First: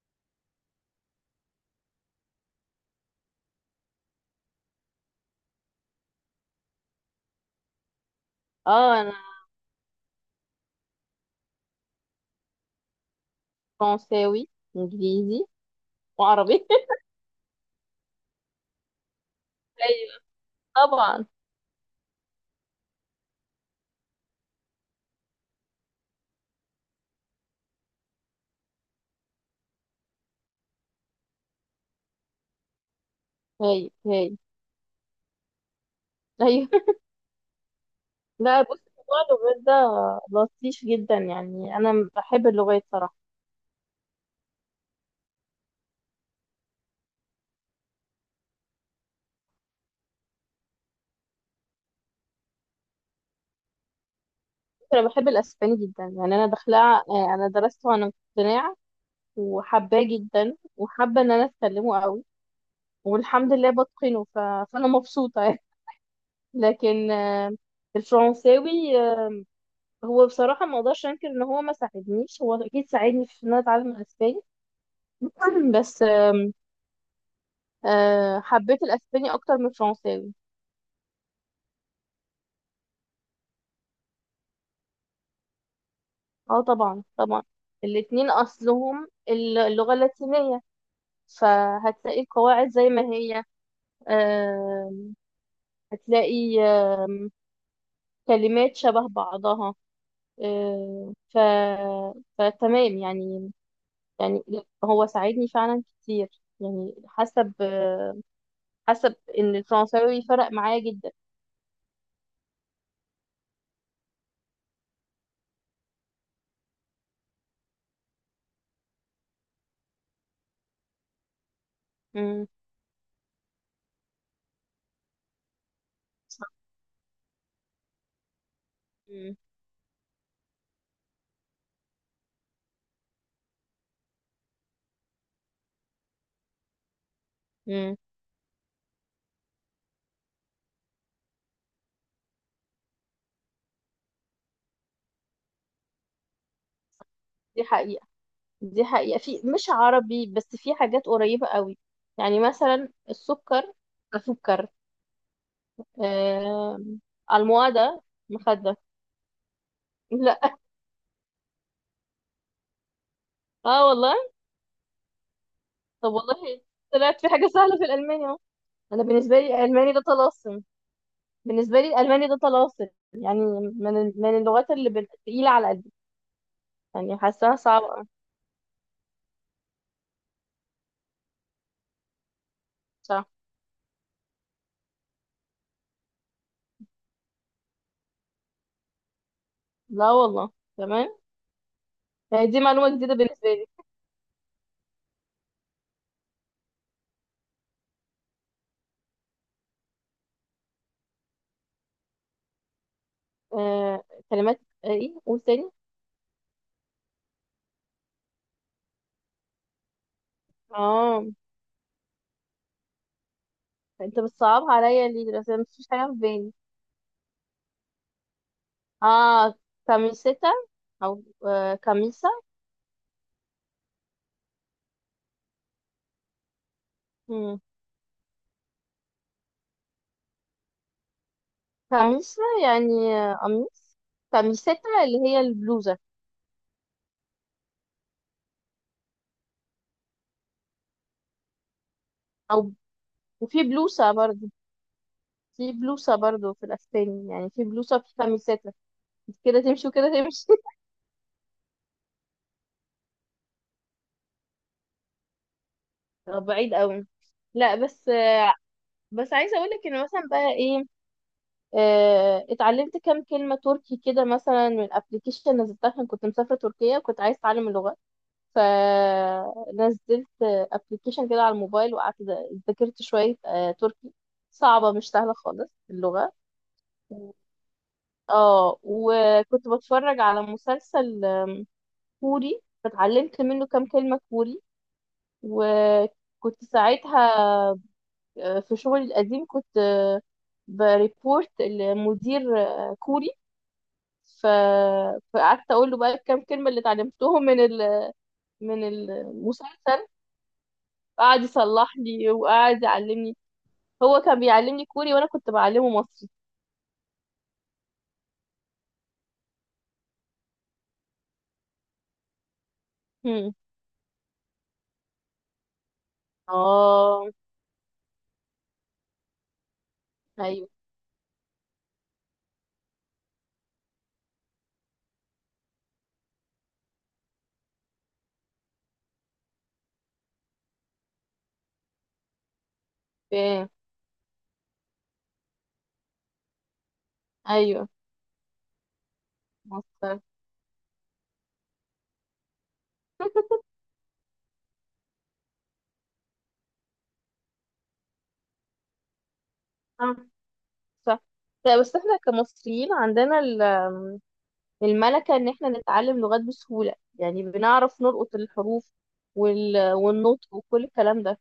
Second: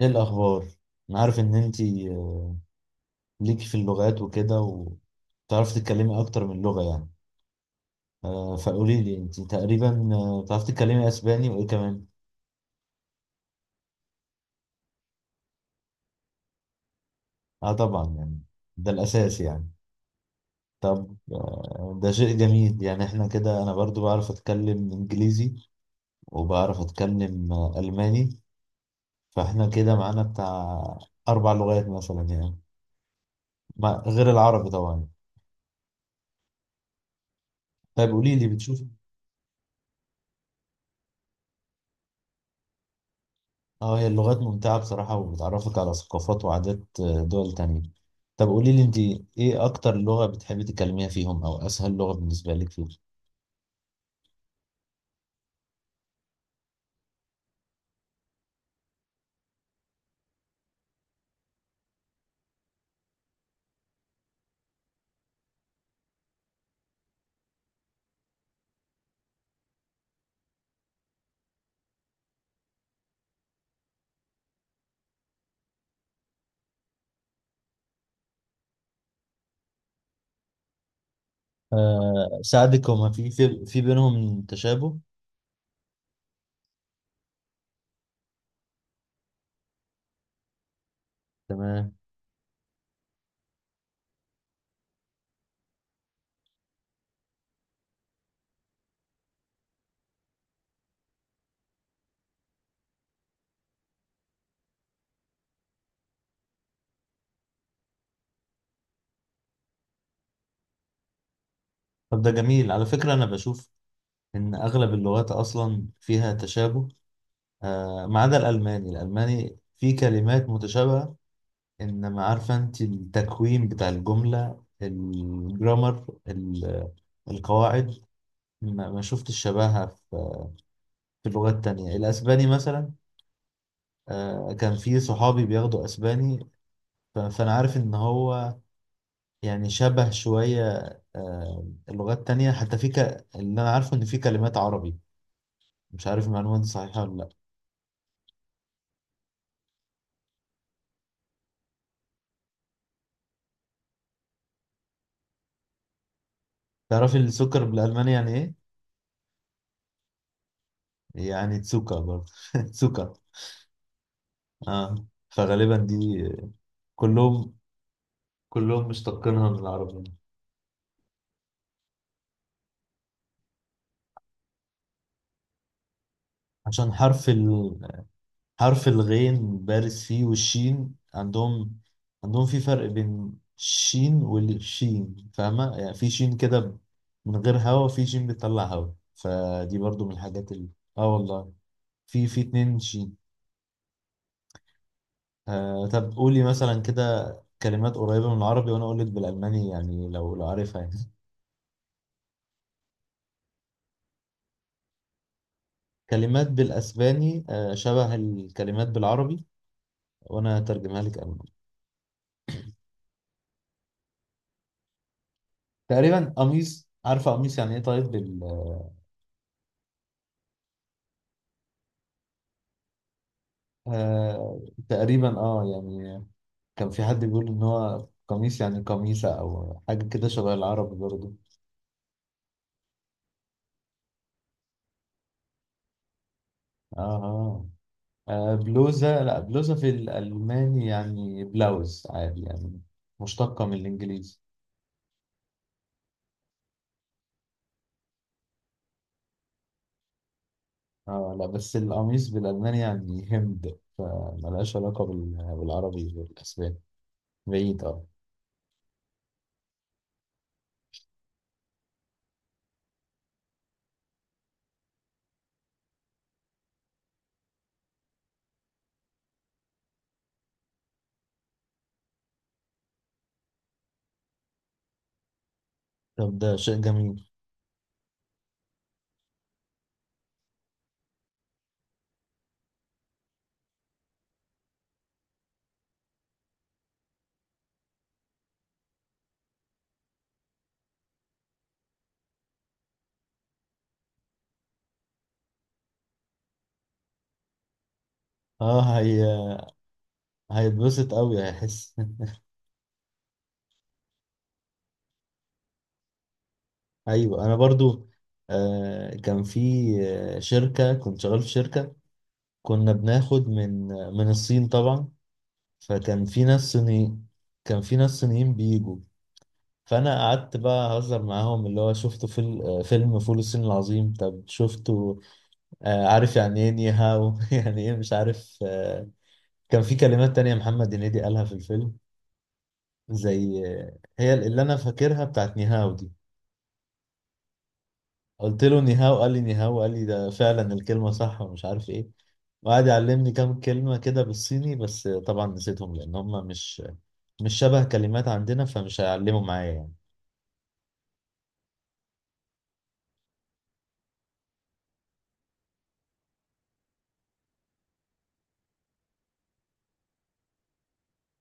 ايه الاخبار؟ انا عارف ان انتي ليكي في اللغات وكده، وتعرفي تتكلمي اكتر من لغة يعني. اه فقولي انا لي انتي تقريبا بتعرفي تتكلمي اسباني وايه كمان؟ فرنساوي انجليزي وعربي اه طبعا يعني، ده الاساس يعني. ايوه طب طبعا ده شيء جميل يعني. احنا كده انا برضو بعرف اتكلم انجليزي، وبعرف اتكلم الماني، فاحنا كده معانا بتاع اربع لغات مثلا يعني، هاي غير هاي العربي طبعا. ايوه طيب قولي لي، لا بص، بتشوف، موضوع اللغات ده لطيف جدا. يعني انا بحب اللغات صراحه. اه هي اللغات ممتعة بصراحة، وبتعرفك على ثقافات وعادات دول تانية. طب قولي لي انت، ايه اكتر لغة بتحبي تتكلميها فيهم، او اسهل لغة بالنسبة لك فيهم؟ انا بحب الاسباني جدا، يعني انا داخله انا درسته وانا مقتنعه وحباه جدا وحابه ان انا اتكلمه قوي، والحمد لله بتقنه. ف... فانا مبسوطه يعني. لكن الفرنساوي، هو بصراحه ما اقدرش انكر ان هو ما ساعدنيش، هو اكيد ساعدني في ان انا اتعلم الاسباني. بس أه، حبيت الاسباني اكتر من الفرنساوي. آه ساعدك هما، في بينهم تشابه. اه طبعا طبعا. الاتنين اصلهم اللغة اللاتينية، تمام. فهتلاقي القواعد زي ما هي. أه هتلاقي كلمات شبه بعضها. أه ف فتمام يعني. يعني هو ساعدني فعلا كتير، يعني حسب ان الفرنساوي فرق معايا جدا. طب ده جميل على فكرة، انا بشوف ان اغلب اللغات اصلا فيها تشابه، آه ما عدا الالماني. الالماني في كلمات متشابهة، انما امم عارفة انت التكوين بتاع الجملة، الجرامر، صح. القواعد، ما امم شفتش شبهها في لغات تانية. الأسباني مثلا، كان في صحابي بياخدوا أسباني، فأنا عارف إن أمم. هو يعني شبه شوية اللغات التانية. حتى في اللي أنا عارفه إن في كلمات عربي، مش عارف المعلومة دي صحيحة ولا لأ. دي حقيقة. دي حقيقة، في مش عربي بس في حاجات قريبة قوي. يعني مثلا السكر، السكر، آه. تعرف السكر الموادة، بالألماني يعني إيه؟ مخدة، لا. يعني تسوكا برضه. تسوكا. اه والله. آه فغالبا دي، طب والله طلعت في حاجة كلهم سهلة في الألماني اهو. كلهم أنا بالنسبة لي مشتقينها من الألماني ده العربي. طلاسم، بالنسبة لي الألماني ده طلاسم. يعني من اللغات اللي تقيلة على قلبي. عشان يعني حرف حاساها صعبة. حرف الغين بارز فيه، والشين عندهم، عندهم في فرق صح. بين الشين والشين، فاهمة يعني؟ في شين كده من غير هوا، وفي شين بيطلع هوا، فدي برضو لا من والله، الحاجات اللي، اه تمام. والله، في في آه، دي اتنين معلومة جديدة شين. بالنسبة لي. آه طب قولي مثلا كده كلمات قريبة من العربي وانا اقولك بالالماني يعني، لو عارفها يعني. آه كلمات، ايه قول تاني. كلمات بالاسباني آه شبه الكلمات بالعربي وانا هترجمها لك اه الماني. انت بتصعبها عليا ليه دلوقتي؟ أنا مفيش حاجه في تقريبا بالي. قميص، عارفة قميص يعني ايه؟ طيب. اه كاميسيتا، او آه كاميسا. آه تقريبا اه يعني، كان في حد بيقول مم. ان هو قميص يعني قميصة، او حاجة كده شبه العرب برضو. كاميسا يعني قميص. كاميسيتا اللي هي البلوزه. اه اه بلوزة، لا بلوزة في الالماني يعني بلاوز عادي او، يعني، وفي مشتقة من بلوسه الانجليزي. برضو. في بلوسه برضو في الاسباني، يعني في بلوسه في كاميسيتا، كده تمشي وكده تمشي. اه لا، بس القميص بالالماني يعني هند، فملهاش علاقة بالعربي طب بعيد والاسباني. قوي. لا بعيد اه. بس بس عايزه اقول لك ان مثلا بقى ايه، اتعلمت كام كلمه تركي كده مثلا من الابلكيشن، نزلتها عشان كنت مسافره تركيا وكنت عايزه اتعلم اللغه. فنزلت ابلكيشن كده على الموبايل وقعدت ذاكرت شوية تركي. صعبة مش سهلة خالص اللغة. طب ده شيء جميل. اه وكنت بتفرج على مسلسل كوري فتعلمت منه كام كلمة كوري. وكنت ساعتها في شغلي القديم كنت بريبورت لمدير كوري. ف... فقعدت اقول له بقى الكام كلمة اللي اتعلمتهم من اه هي المسلسل. هيتبسط قعد قوي، يصلح هيحس. لي وقعد يعلمني. هو كان بيعلمني كوري وانا كنت بعلمه مصري. ايوه انا برضو كان في شركه كنت شغال في شركه كنا بناخد هم. من الصين طبعا، فكان في ناس صينيين، اه، كان في ناس صينيين بيجوا، فانا قعدت ايوه بقى اهزر معاهم اللي هو شفته في فيلم فول الصين العظيم. طب شفته؟ عارف يعني ايه نيهاو؟ يعني ايه مش عارف كان في كلمات تانية محمد هنيدي قالها في الفيلم، زي فاهم، هي اللي انا فاكرها بتاعت نيهاو دي. ايوه قلت له نيهاو، قال لي نيهاو، قال لي مصر. ده فعلا الكلمة صح ومش عارف ايه. وقعد يعلمني كام كلمة كده بالصيني، بس طبعا نسيتهم لأن هم مش شبه كلمات عندنا، فمش هيعلموا معايا يعني. آه، صح. لا بس احنا كمصريين عندنا الملكة ان احنا نتعلم لغات بسهولة. يعني بنعرف نلقط الحروف وال... والنطق وكل الكلام ده.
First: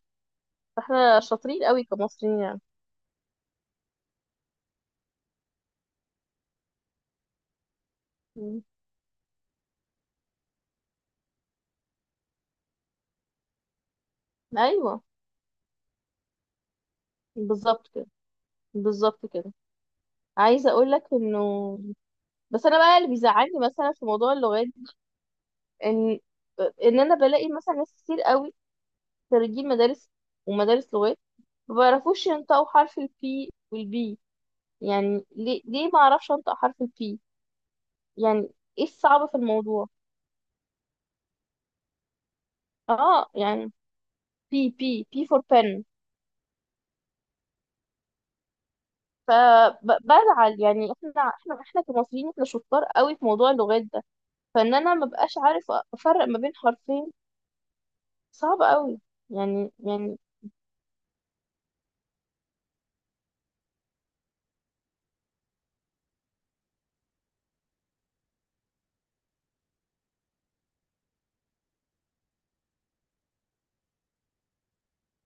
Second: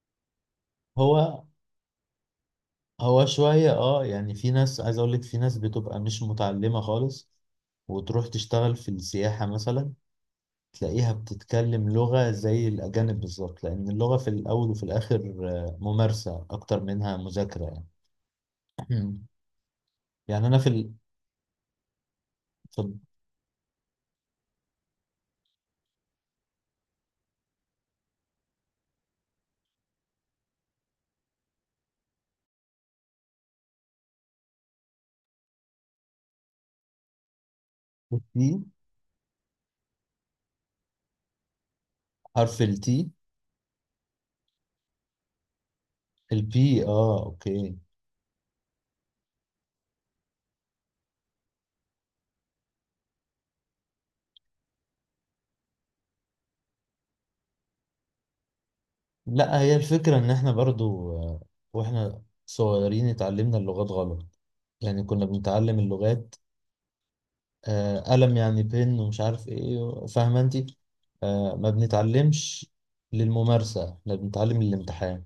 فاحنا هو شاطرين قوي كمصريين يعني. هو شوية اه يعني، في ناس، عايز أقول لك، في ناس بتبقى مش متعلمة خالص وتروح مم. تشتغل في السياحة مثلا، تلاقيها بتتكلم لغة زي الأجانب بالظبط، لأن اللغة في الأول وفي ايوه الآخر ممارسة أكتر منها مذاكرة يعني. بالظبط كده، بالظبط كده. يعني أنا في عايزة اقول لك انه، بس انا بقى في اللي بيزعلني مثلا في موضوع اللغات ان، ان انا بلاقي مثلا ناس كتير قوي، خريجين مدارس ومدارس لغات، ما بيعرفوش ينطقوا حرف البي والبي. يعني ليه، ليه ما اعرفش انطق حرف البي؟ يعني البي، ايه الصعب في الموضوع؟ حرف التي، اه يعني بي، بي، بي فور بن. البي، اه اوكي. فبزعل يعني. احنا، احنا، احنا كمصريين احنا شطار قوي في موضوع اللغات ده، فان انا ما بقاش عارف افرق ما بين حرفين، صعب قوي. لا يعني هي يعني الفكرة ان احنا برضو واحنا صغيرين اتعلمنا اللغات غلط، يعني كنا بنتعلم اللغات آه قلم يعني بن ومش عارف ايه، فاهمة انتي؟ آه ما بنتعلمش للممارسة، احنا بنتعلم للامتحان.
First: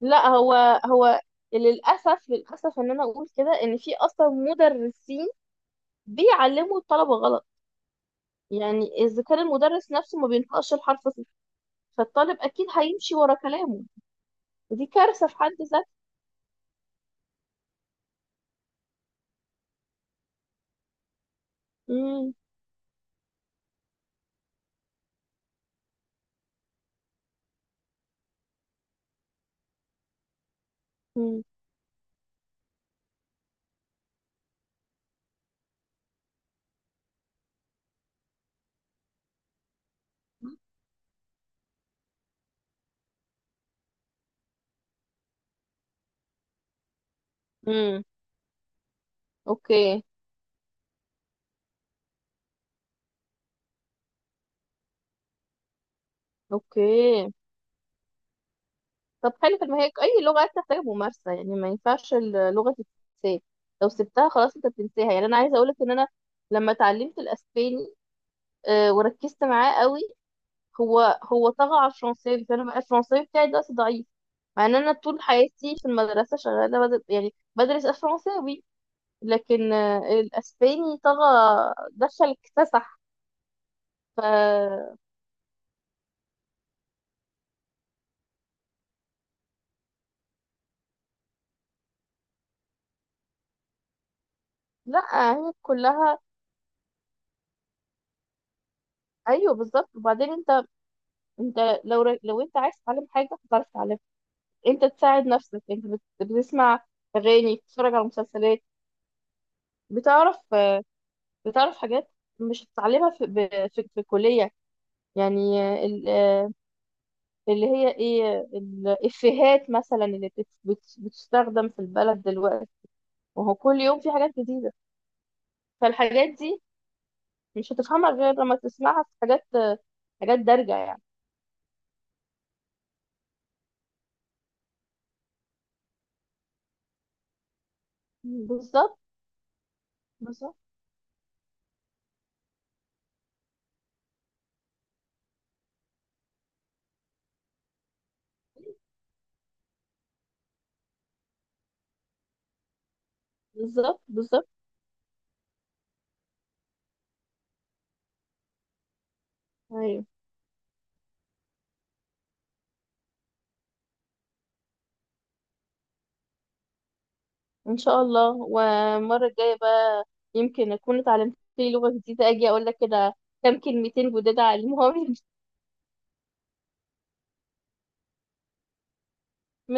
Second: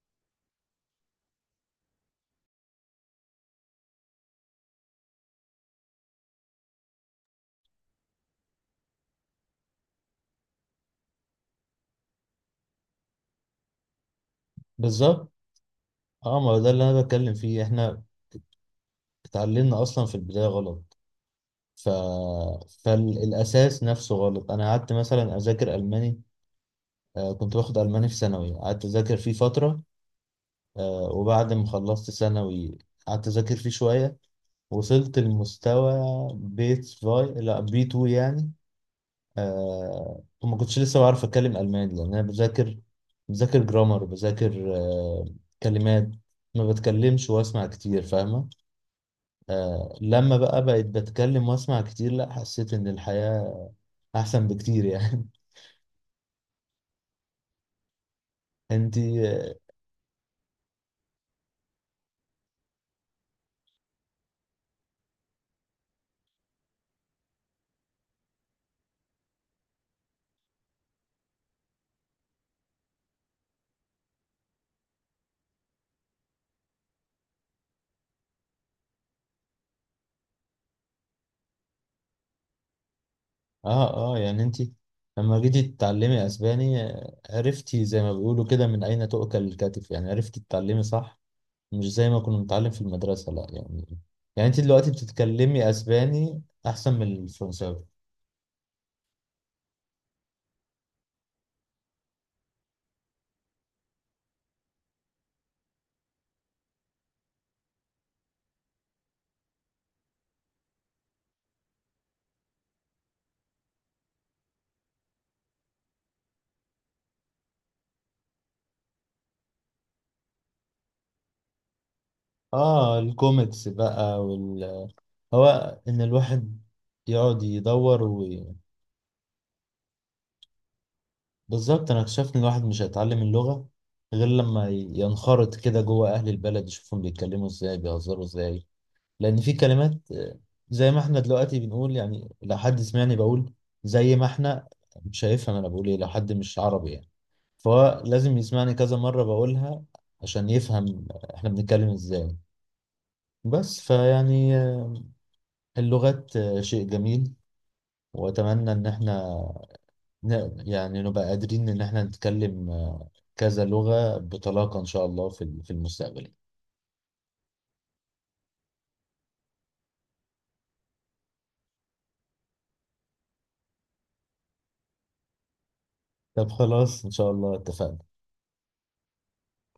لا. هو للأسف، للأسف إن أنا أقول كده إن في أصلا مدرسين بيعلموا الطلبة غلط. يعني إذا كان المدرس نفسه ما بينطقش الحرف صح، فالطالب أكيد هيمشي ورا كلامه. ودي كارثة بالظبط، في حد ذاتها. اه ما ده اللي انا بتكلم فيه، احنا اتعلمنا اصلا في البداية غلط، ف... مم، فالاساس نفسه غلط. انا قعدت مثلا اذاكر الماني، آه كنت باخد الماني في ثانوي، قعدت اذاكر فيه فترة مم، وبعد ما خلصت ثانوي قعدت أذاكر فيه شوية، وصلت لمستوى بيت فاي، لا بي 2 يعني. آه وما كنتش لسه بعرف أتكلم ألماني، لأن أنا بذاكر، بذاكر جرامر، بذاكر آه كلمات، ما بتكلمش وأسمع كتير، مم. فاهمة؟ آه أوكي، لما بقى بقيت بتكلم وأسمع كتير، لا حسيت إن الحياة أحسن بكتير يعني. أوكي. طب أنتي حلو، طب ما هي أي لغة بتحتاج ممارسة. يعني ما ينفعش اللغة تتنسى، لو سبتها خلاص أنت بتنساها. يعني أنا عايزة أقولك إن أنا لما اتعلمت الأسباني وركزت معاه قوي، هو طغى على الفرنساوي. فانا بقى الفرنساوي بتاعي دلوقتي ضعيف، مع ان انا طول حياتي في المدرسه شغاله بدل، يعني بدرس الفرنساوي. لكن الاسباني طغى، دخل اكتسح. اه اه ف يعني انت لما جيتي تتعلمي اسباني عرفتي زي ما بيقولوا كده من اين تؤكل الكتف، يعني عرفتي تتعلمي صح، مش زي ما كنا بنتعلم في المدرسة لا يعني. يعني انت دلوقتي لا، هي بتتكلمي كلها اسباني احسن من الفرنساوي. ايوه بالظبط. وبعدين انت، انت لو انت عايز تتعلم حاجه هتعرف تتعلمها. انت تساعد نفسك، انت بتسمع اغاني، بتتفرج على مسلسلات، بتعرف بتعرف حاجات مش هتتعلمها في في الكليه. يعني اللي هي ايه الافيهات مثلا اللي بتستخدم في البلد دلوقتي. اه وهو الكوميكس كل يوم في بقى حاجات جديدة. وال، هو ان فالحاجات الواحد دي يقعد مش يدور هتفهمها غير لما تسمعها في حاجات، حاجات دارجة يعني. بالظبط. انا اكتشفت ان الواحد مش هيتعلم اللغة غير لما ينخرط كده جوه اهل البلد، يشوفهم بيتكلموا ازاي، بيهزروا ازاي، بالظبط، لان في كلمات بالظبط. زي ما احنا دلوقتي بنقول يعني، لو حد سمعني بقول زي ما احنا، مش هيفهم انا بقول ايه لو حد مش عربي يعني. فهو لازم يسمعني كذا مرة بقولها عشان يفهم احنا بنتكلم ازاي. بس بالظبط، بالظبط. فيعني اللغات شيء جميل، واتمنى ان احنا ايوه يعني نبقى قادرين ان احنا نتكلم كذا لغة بطلاقة ان شاء الله في في المستقبل. ان شاء الله. والمرة الجاية بقى يمكن اكون اتعلمت لي لغة جديدة، اجي اقول لك كده كام كلمتين جداد اعلمهم. طب خلاص ان شاء الله اتفقنا.